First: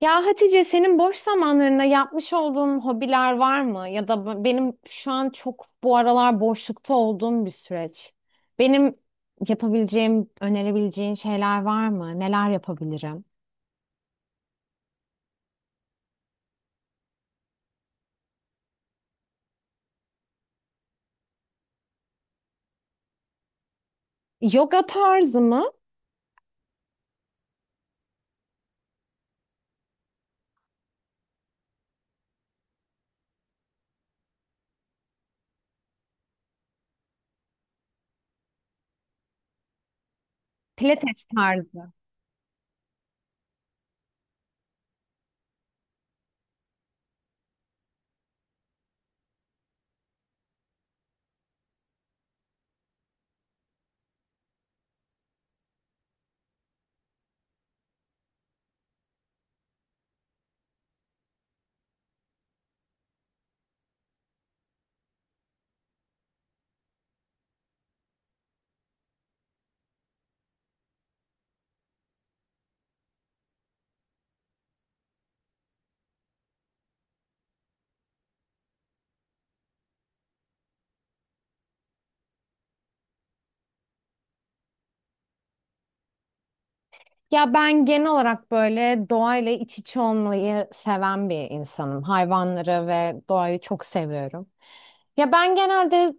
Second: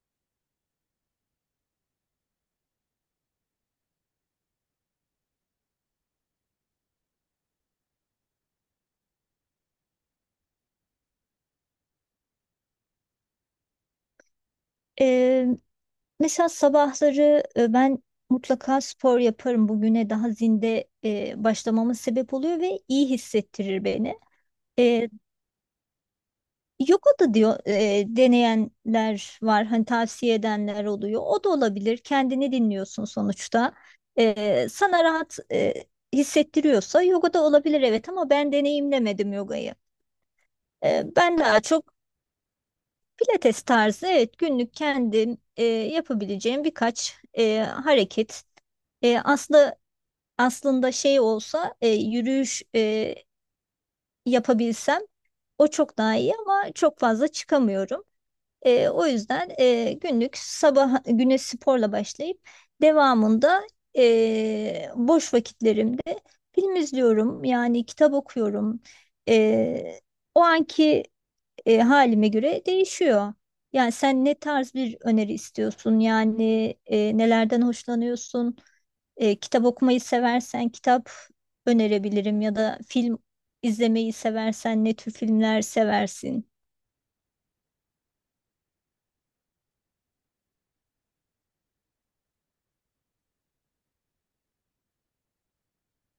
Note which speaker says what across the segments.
Speaker 1: Ya Hatice, senin boş zamanlarında yapmış olduğun hobiler var mı? Ya da benim şu an çok bu aralar boşlukta olduğum bir süreç. Benim yapabileceğim, önerebileceğin şeyler var mı? Neler yapabilirim?
Speaker 2: Ee, mesela sabahları ben mutlaka spor yaparım. Bugüne daha zinde başlamamın sebep oluyor ve iyi hissettirir beni.
Speaker 1: Yoga
Speaker 2: Ee,
Speaker 1: tarzı mı?
Speaker 2: yoga da diyor deneyenler var, hani tavsiye edenler oluyor. O da olabilir. Kendini dinliyorsun sonuçta. Sana rahat hissettiriyorsa yoga da olabilir, evet, ama ben deneyimlemedim yogayı.
Speaker 1: Pilates
Speaker 2: Ben daha
Speaker 1: tarzı.
Speaker 2: çok Pilates tarzı, evet, günlük kendim yapabileceğim birkaç hareket. E, aslı aslında şey olsa yürüyüş yapabilsem o çok daha iyi ama çok fazla çıkamıyorum. O yüzden günlük sabah güne sporla başlayıp devamında boş vakitlerimde film izliyorum yani kitap okuyorum. E, o anki halime göre değişiyor. Yani sen ne tarz bir öneri istiyorsun? Yani nelerden hoşlanıyorsun? Kitap okumayı seversen kitap önerebilirim ya da film izlemeyi seversen ne tür filmler seversin?
Speaker 1: Ya ben genel olarak böyle doğayla iç içe olmayı seven bir insanım. Hayvanları ve doğayı çok seviyorum. Ya ben genelde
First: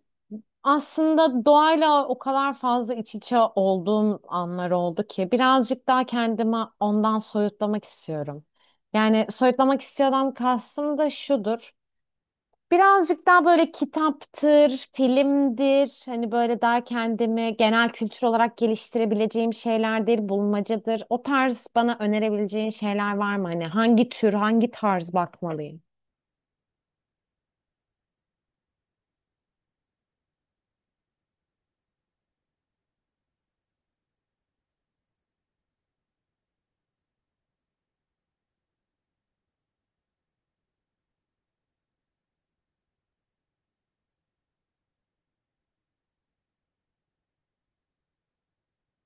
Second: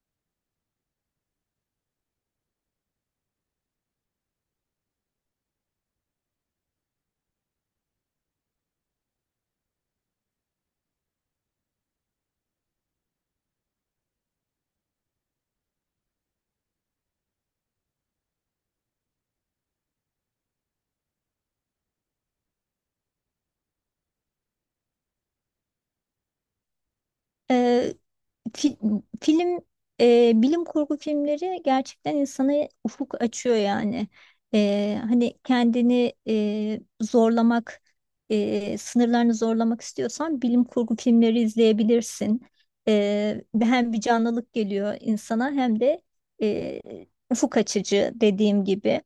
Speaker 1: aslında doğayla o kadar fazla iç içe olduğum anlar oldu ki birazcık daha kendimi ondan soyutlamak istiyorum. Yani soyutlamak istiyorsam kastım da şudur. Birazcık daha böyle kitaptır, filmdir, hani böyle daha kendimi genel kültür olarak geliştirebileceğim şeylerdir, bulmacadır. O tarz bana önerebileceğin şeyler var mı? Hani hangi tür, hangi tarz bakmalıyım?
Speaker 2: E, Fi- film bilim kurgu filmleri gerçekten insana ufuk açıyor yani. Hani kendini zorlamak, sınırlarını zorlamak istiyorsan bilim kurgu filmleri izleyebilirsin. Hem bir canlılık geliyor insana hem de e, ufuk açıcı dediğim gibi.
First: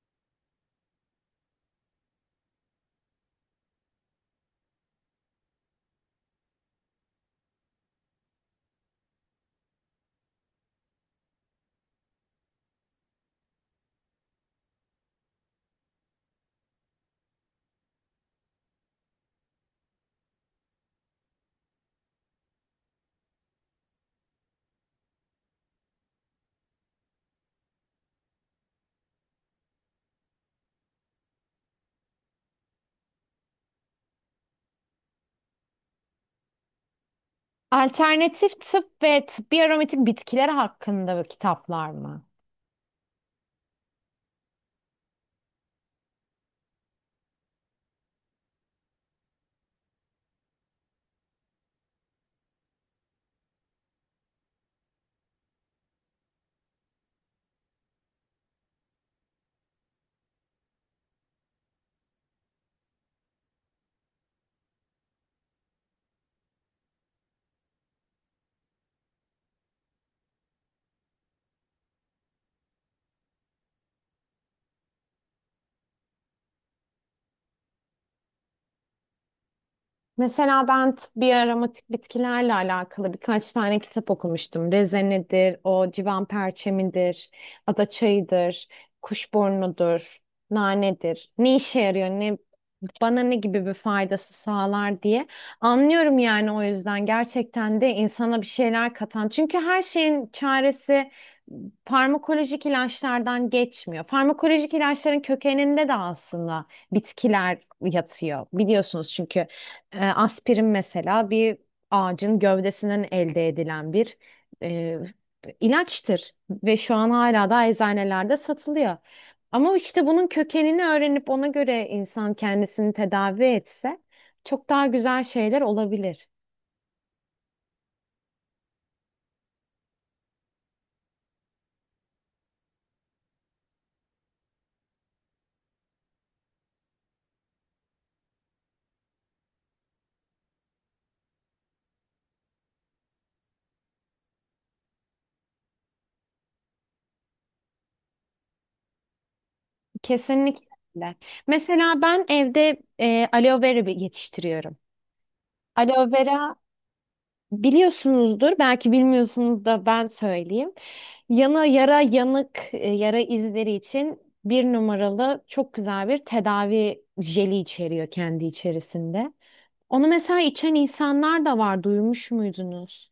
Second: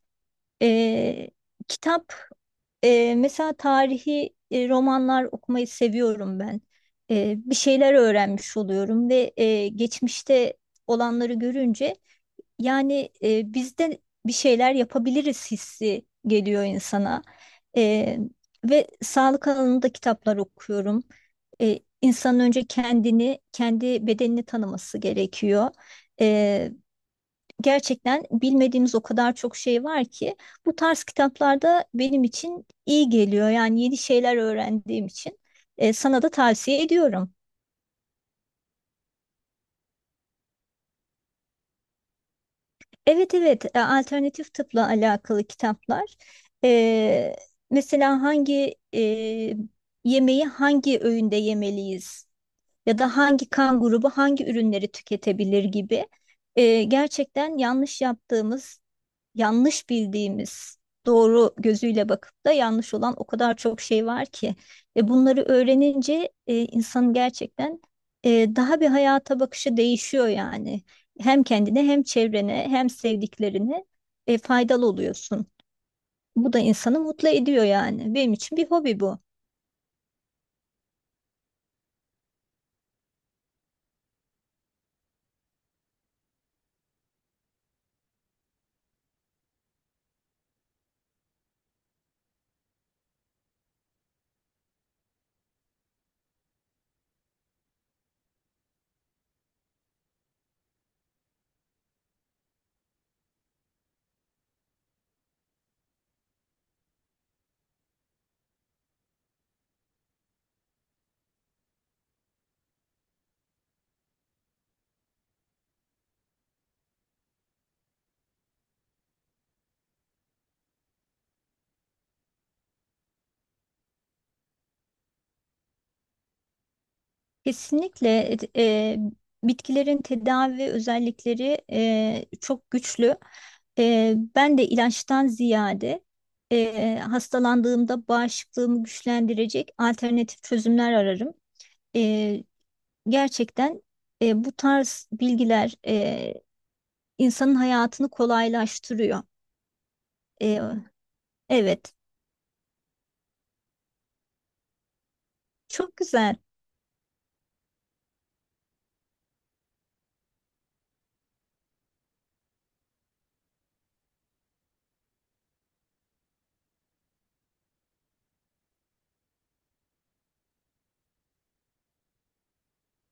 Speaker 2: Ee, kitap, mesela tarihi romanlar okumayı seviyorum ben. Bir şeyler öğrenmiş oluyorum ve geçmişte olanları görünce yani biz de bir şeyler yapabiliriz hissi geliyor insana. Ee, ve sağlık alanında kitaplar okuyorum. İnsanın önce kendini, kendi bedenini tanıması gerekiyor. Gerçekten bilmediğimiz o kadar çok şey var ki bu tarz kitaplarda benim için iyi geliyor. Yani yeni şeyler öğrendiğim için sana da tavsiye ediyorum.
Speaker 1: Alternatif tıp ve tıbbi aromatik bitkiler hakkında kitaplar mı?
Speaker 2: Evet, evet, alternatif tıpla alakalı kitaplar. E, mesela hangi yemeği hangi öğünde yemeliyiz ya da hangi kan grubu hangi ürünleri tüketebilir gibi. Gerçekten yanlış yaptığımız, yanlış bildiğimiz, doğru gözüyle bakıp da yanlış olan o kadar çok şey var ki ve bunları öğrenince insanın gerçekten daha bir hayata bakışı değişiyor yani. Hem kendine hem çevrene hem sevdiklerine faydalı oluyorsun. Bu da insanı mutlu ediyor yani. Benim için bir hobi bu.
Speaker 1: Mesela ben bir aromatik bitkilerle alakalı birkaç tane kitap okumuştum. Rezenedir, o civan perçemidir, ada çayıdır, kuşburnudur, nanedir. Ne işe yarıyor, ne bana ne gibi bir faydası sağlar diye. Anlıyorum yani, o yüzden gerçekten de insana bir şeyler katan. Çünkü her şeyin çaresi farmakolojik ilaçlardan geçmiyor. Farmakolojik ilaçların kökeninde de aslında bitkiler yatıyor. Biliyorsunuz çünkü aspirin mesela bir ağacın gövdesinden elde edilen bir e, ilaçtır ve şu an hala da eczanelerde satılıyor. Ama işte bunun kökenini öğrenip ona göre insan kendisini tedavi etse çok daha güzel şeyler olabilir.
Speaker 2: Kesinlikle bitkilerin tedavi özellikleri çok güçlü. Ben de ilaçtan ziyade hastalandığımda bağışıklığımı güçlendirecek alternatif çözümler ararım. E, gerçekten bu tarz bilgiler insanın hayatını kolaylaştırıyor. E,
Speaker 1: Kesinlikle.
Speaker 2: evet,
Speaker 1: Mesela ben evde aloe vera yetiştiriyorum.
Speaker 2: çok
Speaker 1: Aloe
Speaker 2: güzel.
Speaker 1: vera biliyorsunuzdur, belki bilmiyorsunuz da ben söyleyeyim. Yana yara yanık yara izleri için bir numaralı çok güzel bir tedavi jeli içeriyor kendi içerisinde. Onu mesela içen insanlar da var, duymuş muydunuz?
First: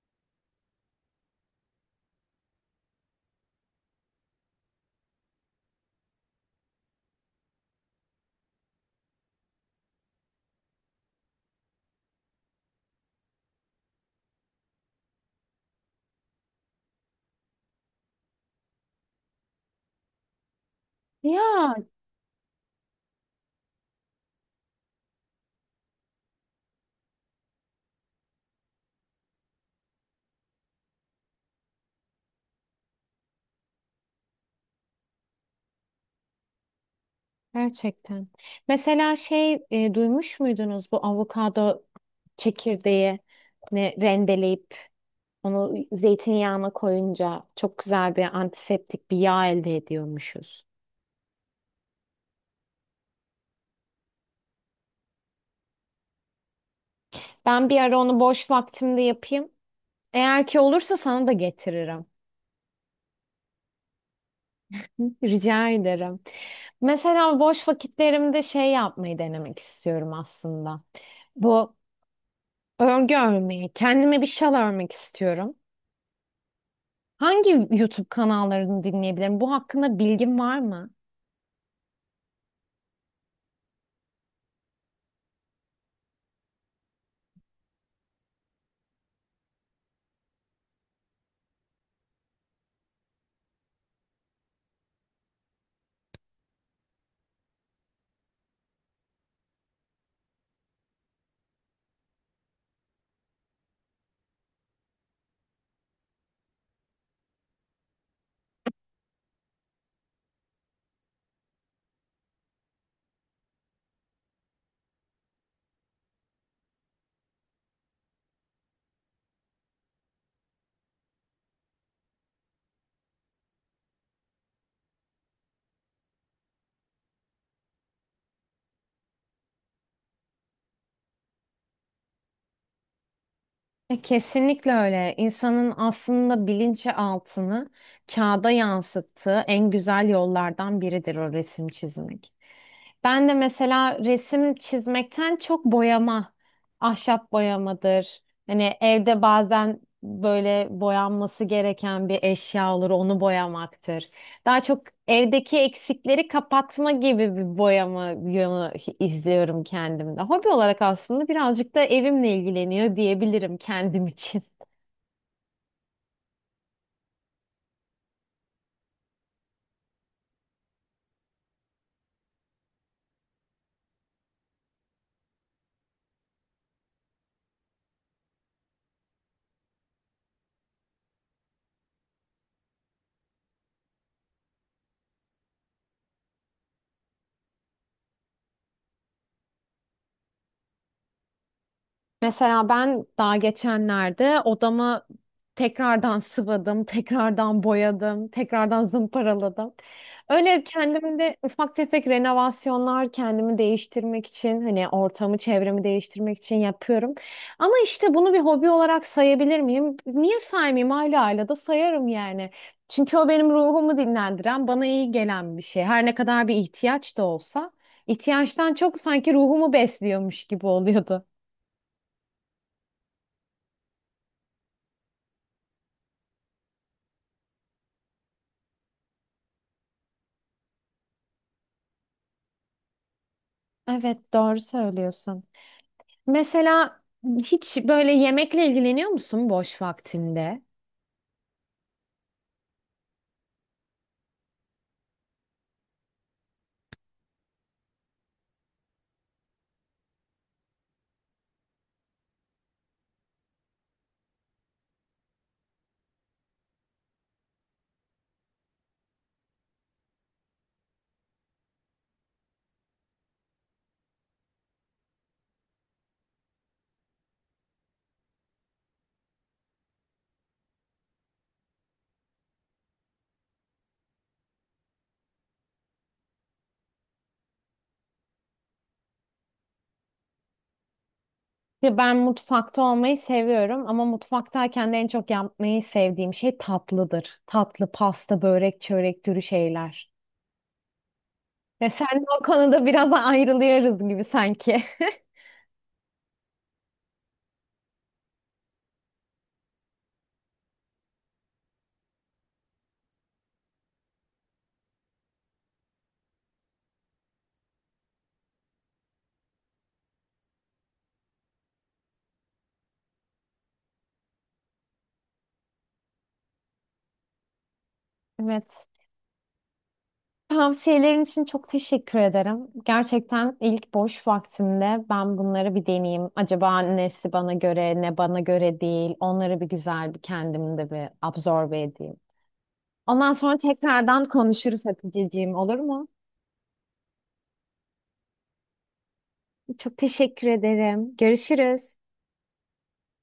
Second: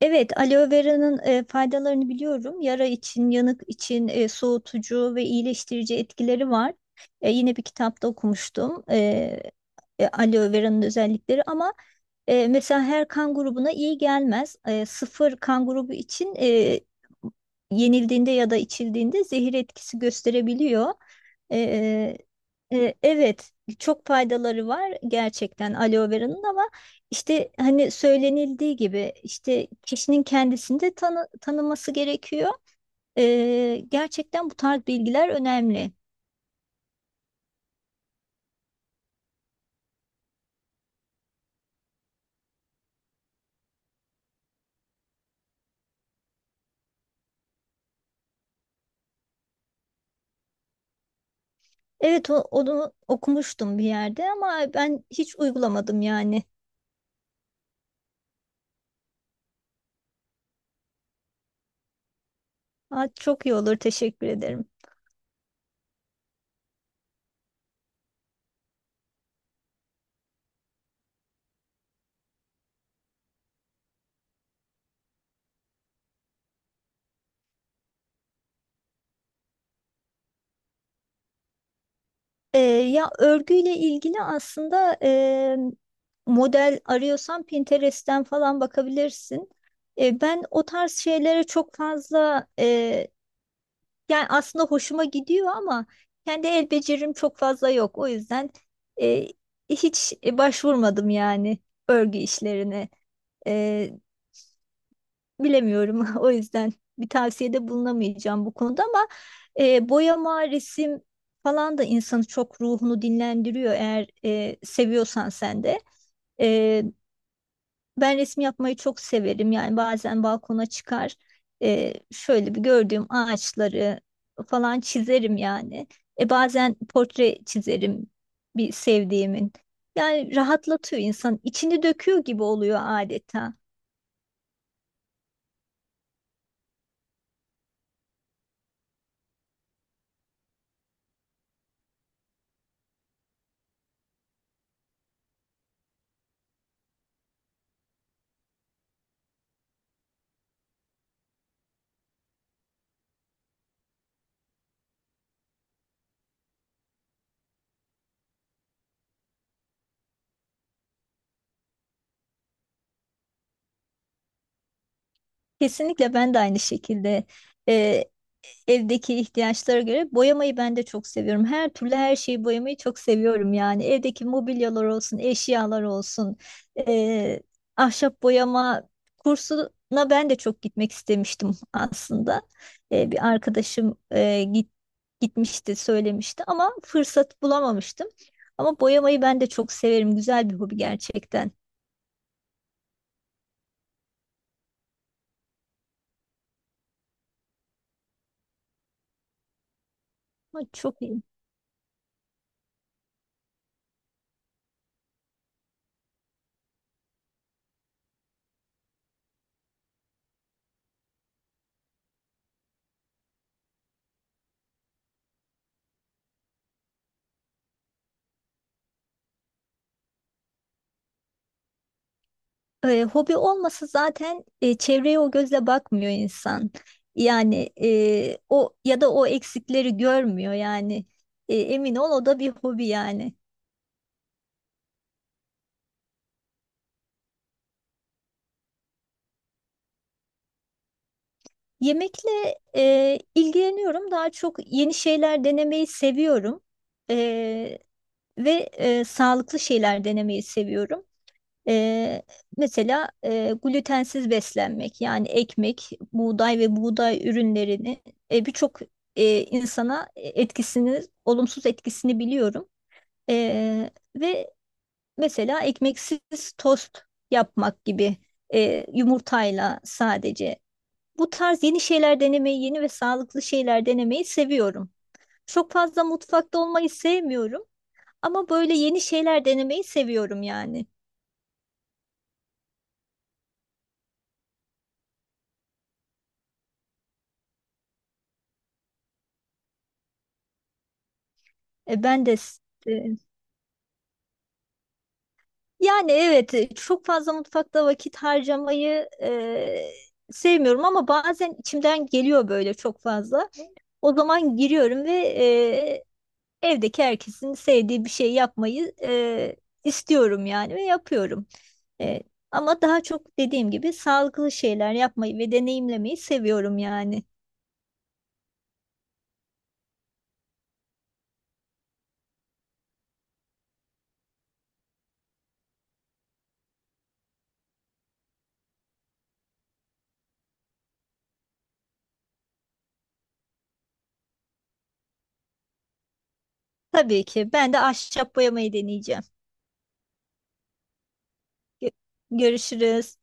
Speaker 2: Evet, aloe vera'nın faydalarını biliyorum. Yara için, yanık için soğutucu ve iyileştirici etkileri var. Yine bir kitapta okumuştum aloe vera'nın özellikleri ama mesela her kan grubuna iyi gelmez. Sıfır kan grubu için yenildiğinde ya da içildiğinde zehir etkisi gösterebiliyor.
Speaker 1: Ya
Speaker 2: E, evet, çok faydaları var gerçekten aloe vera'nın ama işte hani söylenildiği gibi işte kişinin kendisinde tanıması gerekiyor. Gerçekten bu tarz bilgiler önemli.
Speaker 1: gerçekten. Mesela duymuş muydunuz bu avokado çekirdeği ne rendeleyip onu zeytinyağına koyunca çok güzel bir antiseptik bir yağ elde ediyormuşuz.
Speaker 2: Evet, onu okumuştum bir yerde ama ben hiç uygulamadım yani.
Speaker 1: Ben bir ara onu boş vaktimde yapayım. Eğer ki olursa sana da getiririm.
Speaker 2: Aa, çok iyi olur. Teşekkür ederim.
Speaker 1: Hı, rica ederim. Mesela boş vakitlerimde şey yapmayı denemek istiyorum aslında. Bu örgü örmeyi. Kendime bir şal örmek istiyorum. Hangi YouTube kanallarını dinleyebilirim? Bu hakkında bilgin var mı?
Speaker 2: Ya örgüyle ilgili aslında model arıyorsan Pinterest'ten falan bakabilirsin. Ben o tarz şeylere çok fazla yani aslında hoşuma gidiyor ama kendi el becerim çok fazla yok. O yüzden e, hiç başvurmadım yani örgü işlerine. E, bilemiyorum. O yüzden bir tavsiyede bulunamayacağım bu konuda ama boyama, resim falan da insanı çok ruhunu dinlendiriyor eğer seviyorsan sen de. E, ben resim yapmayı çok severim. Yani bazen balkona çıkar, şöyle bir gördüğüm ağaçları falan çizerim yani. Bazen portre çizerim bir sevdiğimin. Yani rahatlatıyor insan, içini döküyor gibi oluyor adeta.
Speaker 1: Kesinlikle öyle. İnsanın aslında bilinçaltını kağıda yansıttığı en güzel yollardan biridir o resim çizmek. Ben de mesela resim çizmekten çok boyama, ahşap boyamadır. Hani evde bazen böyle boyanması gereken bir eşya olur, onu boyamaktır. Daha çok evdeki eksikleri kapatma gibi bir boyama yönü izliyorum kendimde. Hobi olarak aslında birazcık da evimle ilgileniyor diyebilirim kendim için.
Speaker 2: Kesinlikle ben de aynı şekilde. e, Evdeki ihtiyaçlara göre boyamayı ben de çok seviyorum. Her türlü her şeyi boyamayı çok seviyorum yani. Evdeki mobilyalar olsun, eşyalar olsun, eee, ahşap boyama kursuna ben de çok gitmek istemiştim aslında. Bir arkadaşım gitmişti, söylemişti ama fırsat bulamamıştım. Ama boyamayı ben de çok severim. Güzel bir hobi gerçekten.
Speaker 1: Mesela ben daha geçenlerde odamı tekrardan sıvadım, tekrardan boyadım, tekrardan zımparaladım. Öyle
Speaker 2: Ama çok iyi.
Speaker 1: kendimde ufak tefek renovasyonlar kendimi değiştirmek için, hani ortamı, çevremi değiştirmek için yapıyorum. Ama işte bunu bir hobi olarak sayabilir miyim? Niye saymayayım? Hala da sayarım yani. Çünkü o benim ruhumu dinlendiren, bana iyi gelen bir şey. Her ne kadar bir ihtiyaç da olsa, ihtiyaçtan çok sanki ruhumu besliyormuş gibi oluyordu.
Speaker 2: Hobi olmasa zaten çevreye o gözle bakmıyor insan. Yani o ya da o eksikleri görmüyor yani. Emin ol o da bir hobi yani.
Speaker 1: Evet, doğru söylüyorsun. Mesela hiç böyle yemekle ilgileniyor musun boş vaktinde?
Speaker 2: Yemekle ilgileniyorum. Daha çok yeni şeyler denemeyi seviyorum. E, ve sağlıklı şeyler denemeyi seviyorum. Ee, mesela glutensiz beslenmek yani ekmek, buğday ve buğday ürünlerini birçok insana etkisini, olumsuz etkisini biliyorum. Ee, ve mesela ekmeksiz tost yapmak gibi, yumurtayla sadece. Bu tarz yeni şeyler denemeyi, yeni ve sağlıklı şeyler denemeyi seviyorum. Çok fazla mutfakta olmayı sevmiyorum ama böyle yeni şeyler denemeyi seviyorum yani.
Speaker 1: Ya ben mutfakta olmayı seviyorum ama mutfaktayken de en çok yapmayı sevdiğim şey tatlıdır. Tatlı, pasta, börek, çörek türü şeyler. Ya sen
Speaker 2: Ben de
Speaker 1: o konuda biraz
Speaker 2: e,
Speaker 1: ayrılıyoruz gibi sanki.
Speaker 2: Yani evet çok fazla mutfakta vakit harcamayı sevmiyorum ama bazen içimden geliyor böyle çok fazla. O zaman giriyorum ve evdeki herkesin sevdiği bir şey yapmayı istiyorum yani ve yapıyorum. E, ama daha çok dediğim gibi sağlıklı şeyler yapmayı ve deneyimlemeyi seviyorum yani.
Speaker 1: Evet. Tavsiyelerin için çok teşekkür ederim. Gerçekten ilk boş vaktimde ben bunları bir deneyeyim. Acaba nesi bana göre, ne bana göre değil. Onları bir güzel bir kendimde bir absorbe edeyim. Ondan sonra tekrardan konuşuruz Hatice'ciğim, olur mu?
Speaker 2: Tabii ki ben de ahşap boyamayı deneyeceğim.
Speaker 1: Çok teşekkür ederim.
Speaker 2: Gö-
Speaker 1: Görüşürüz.
Speaker 2: Görüşürüz.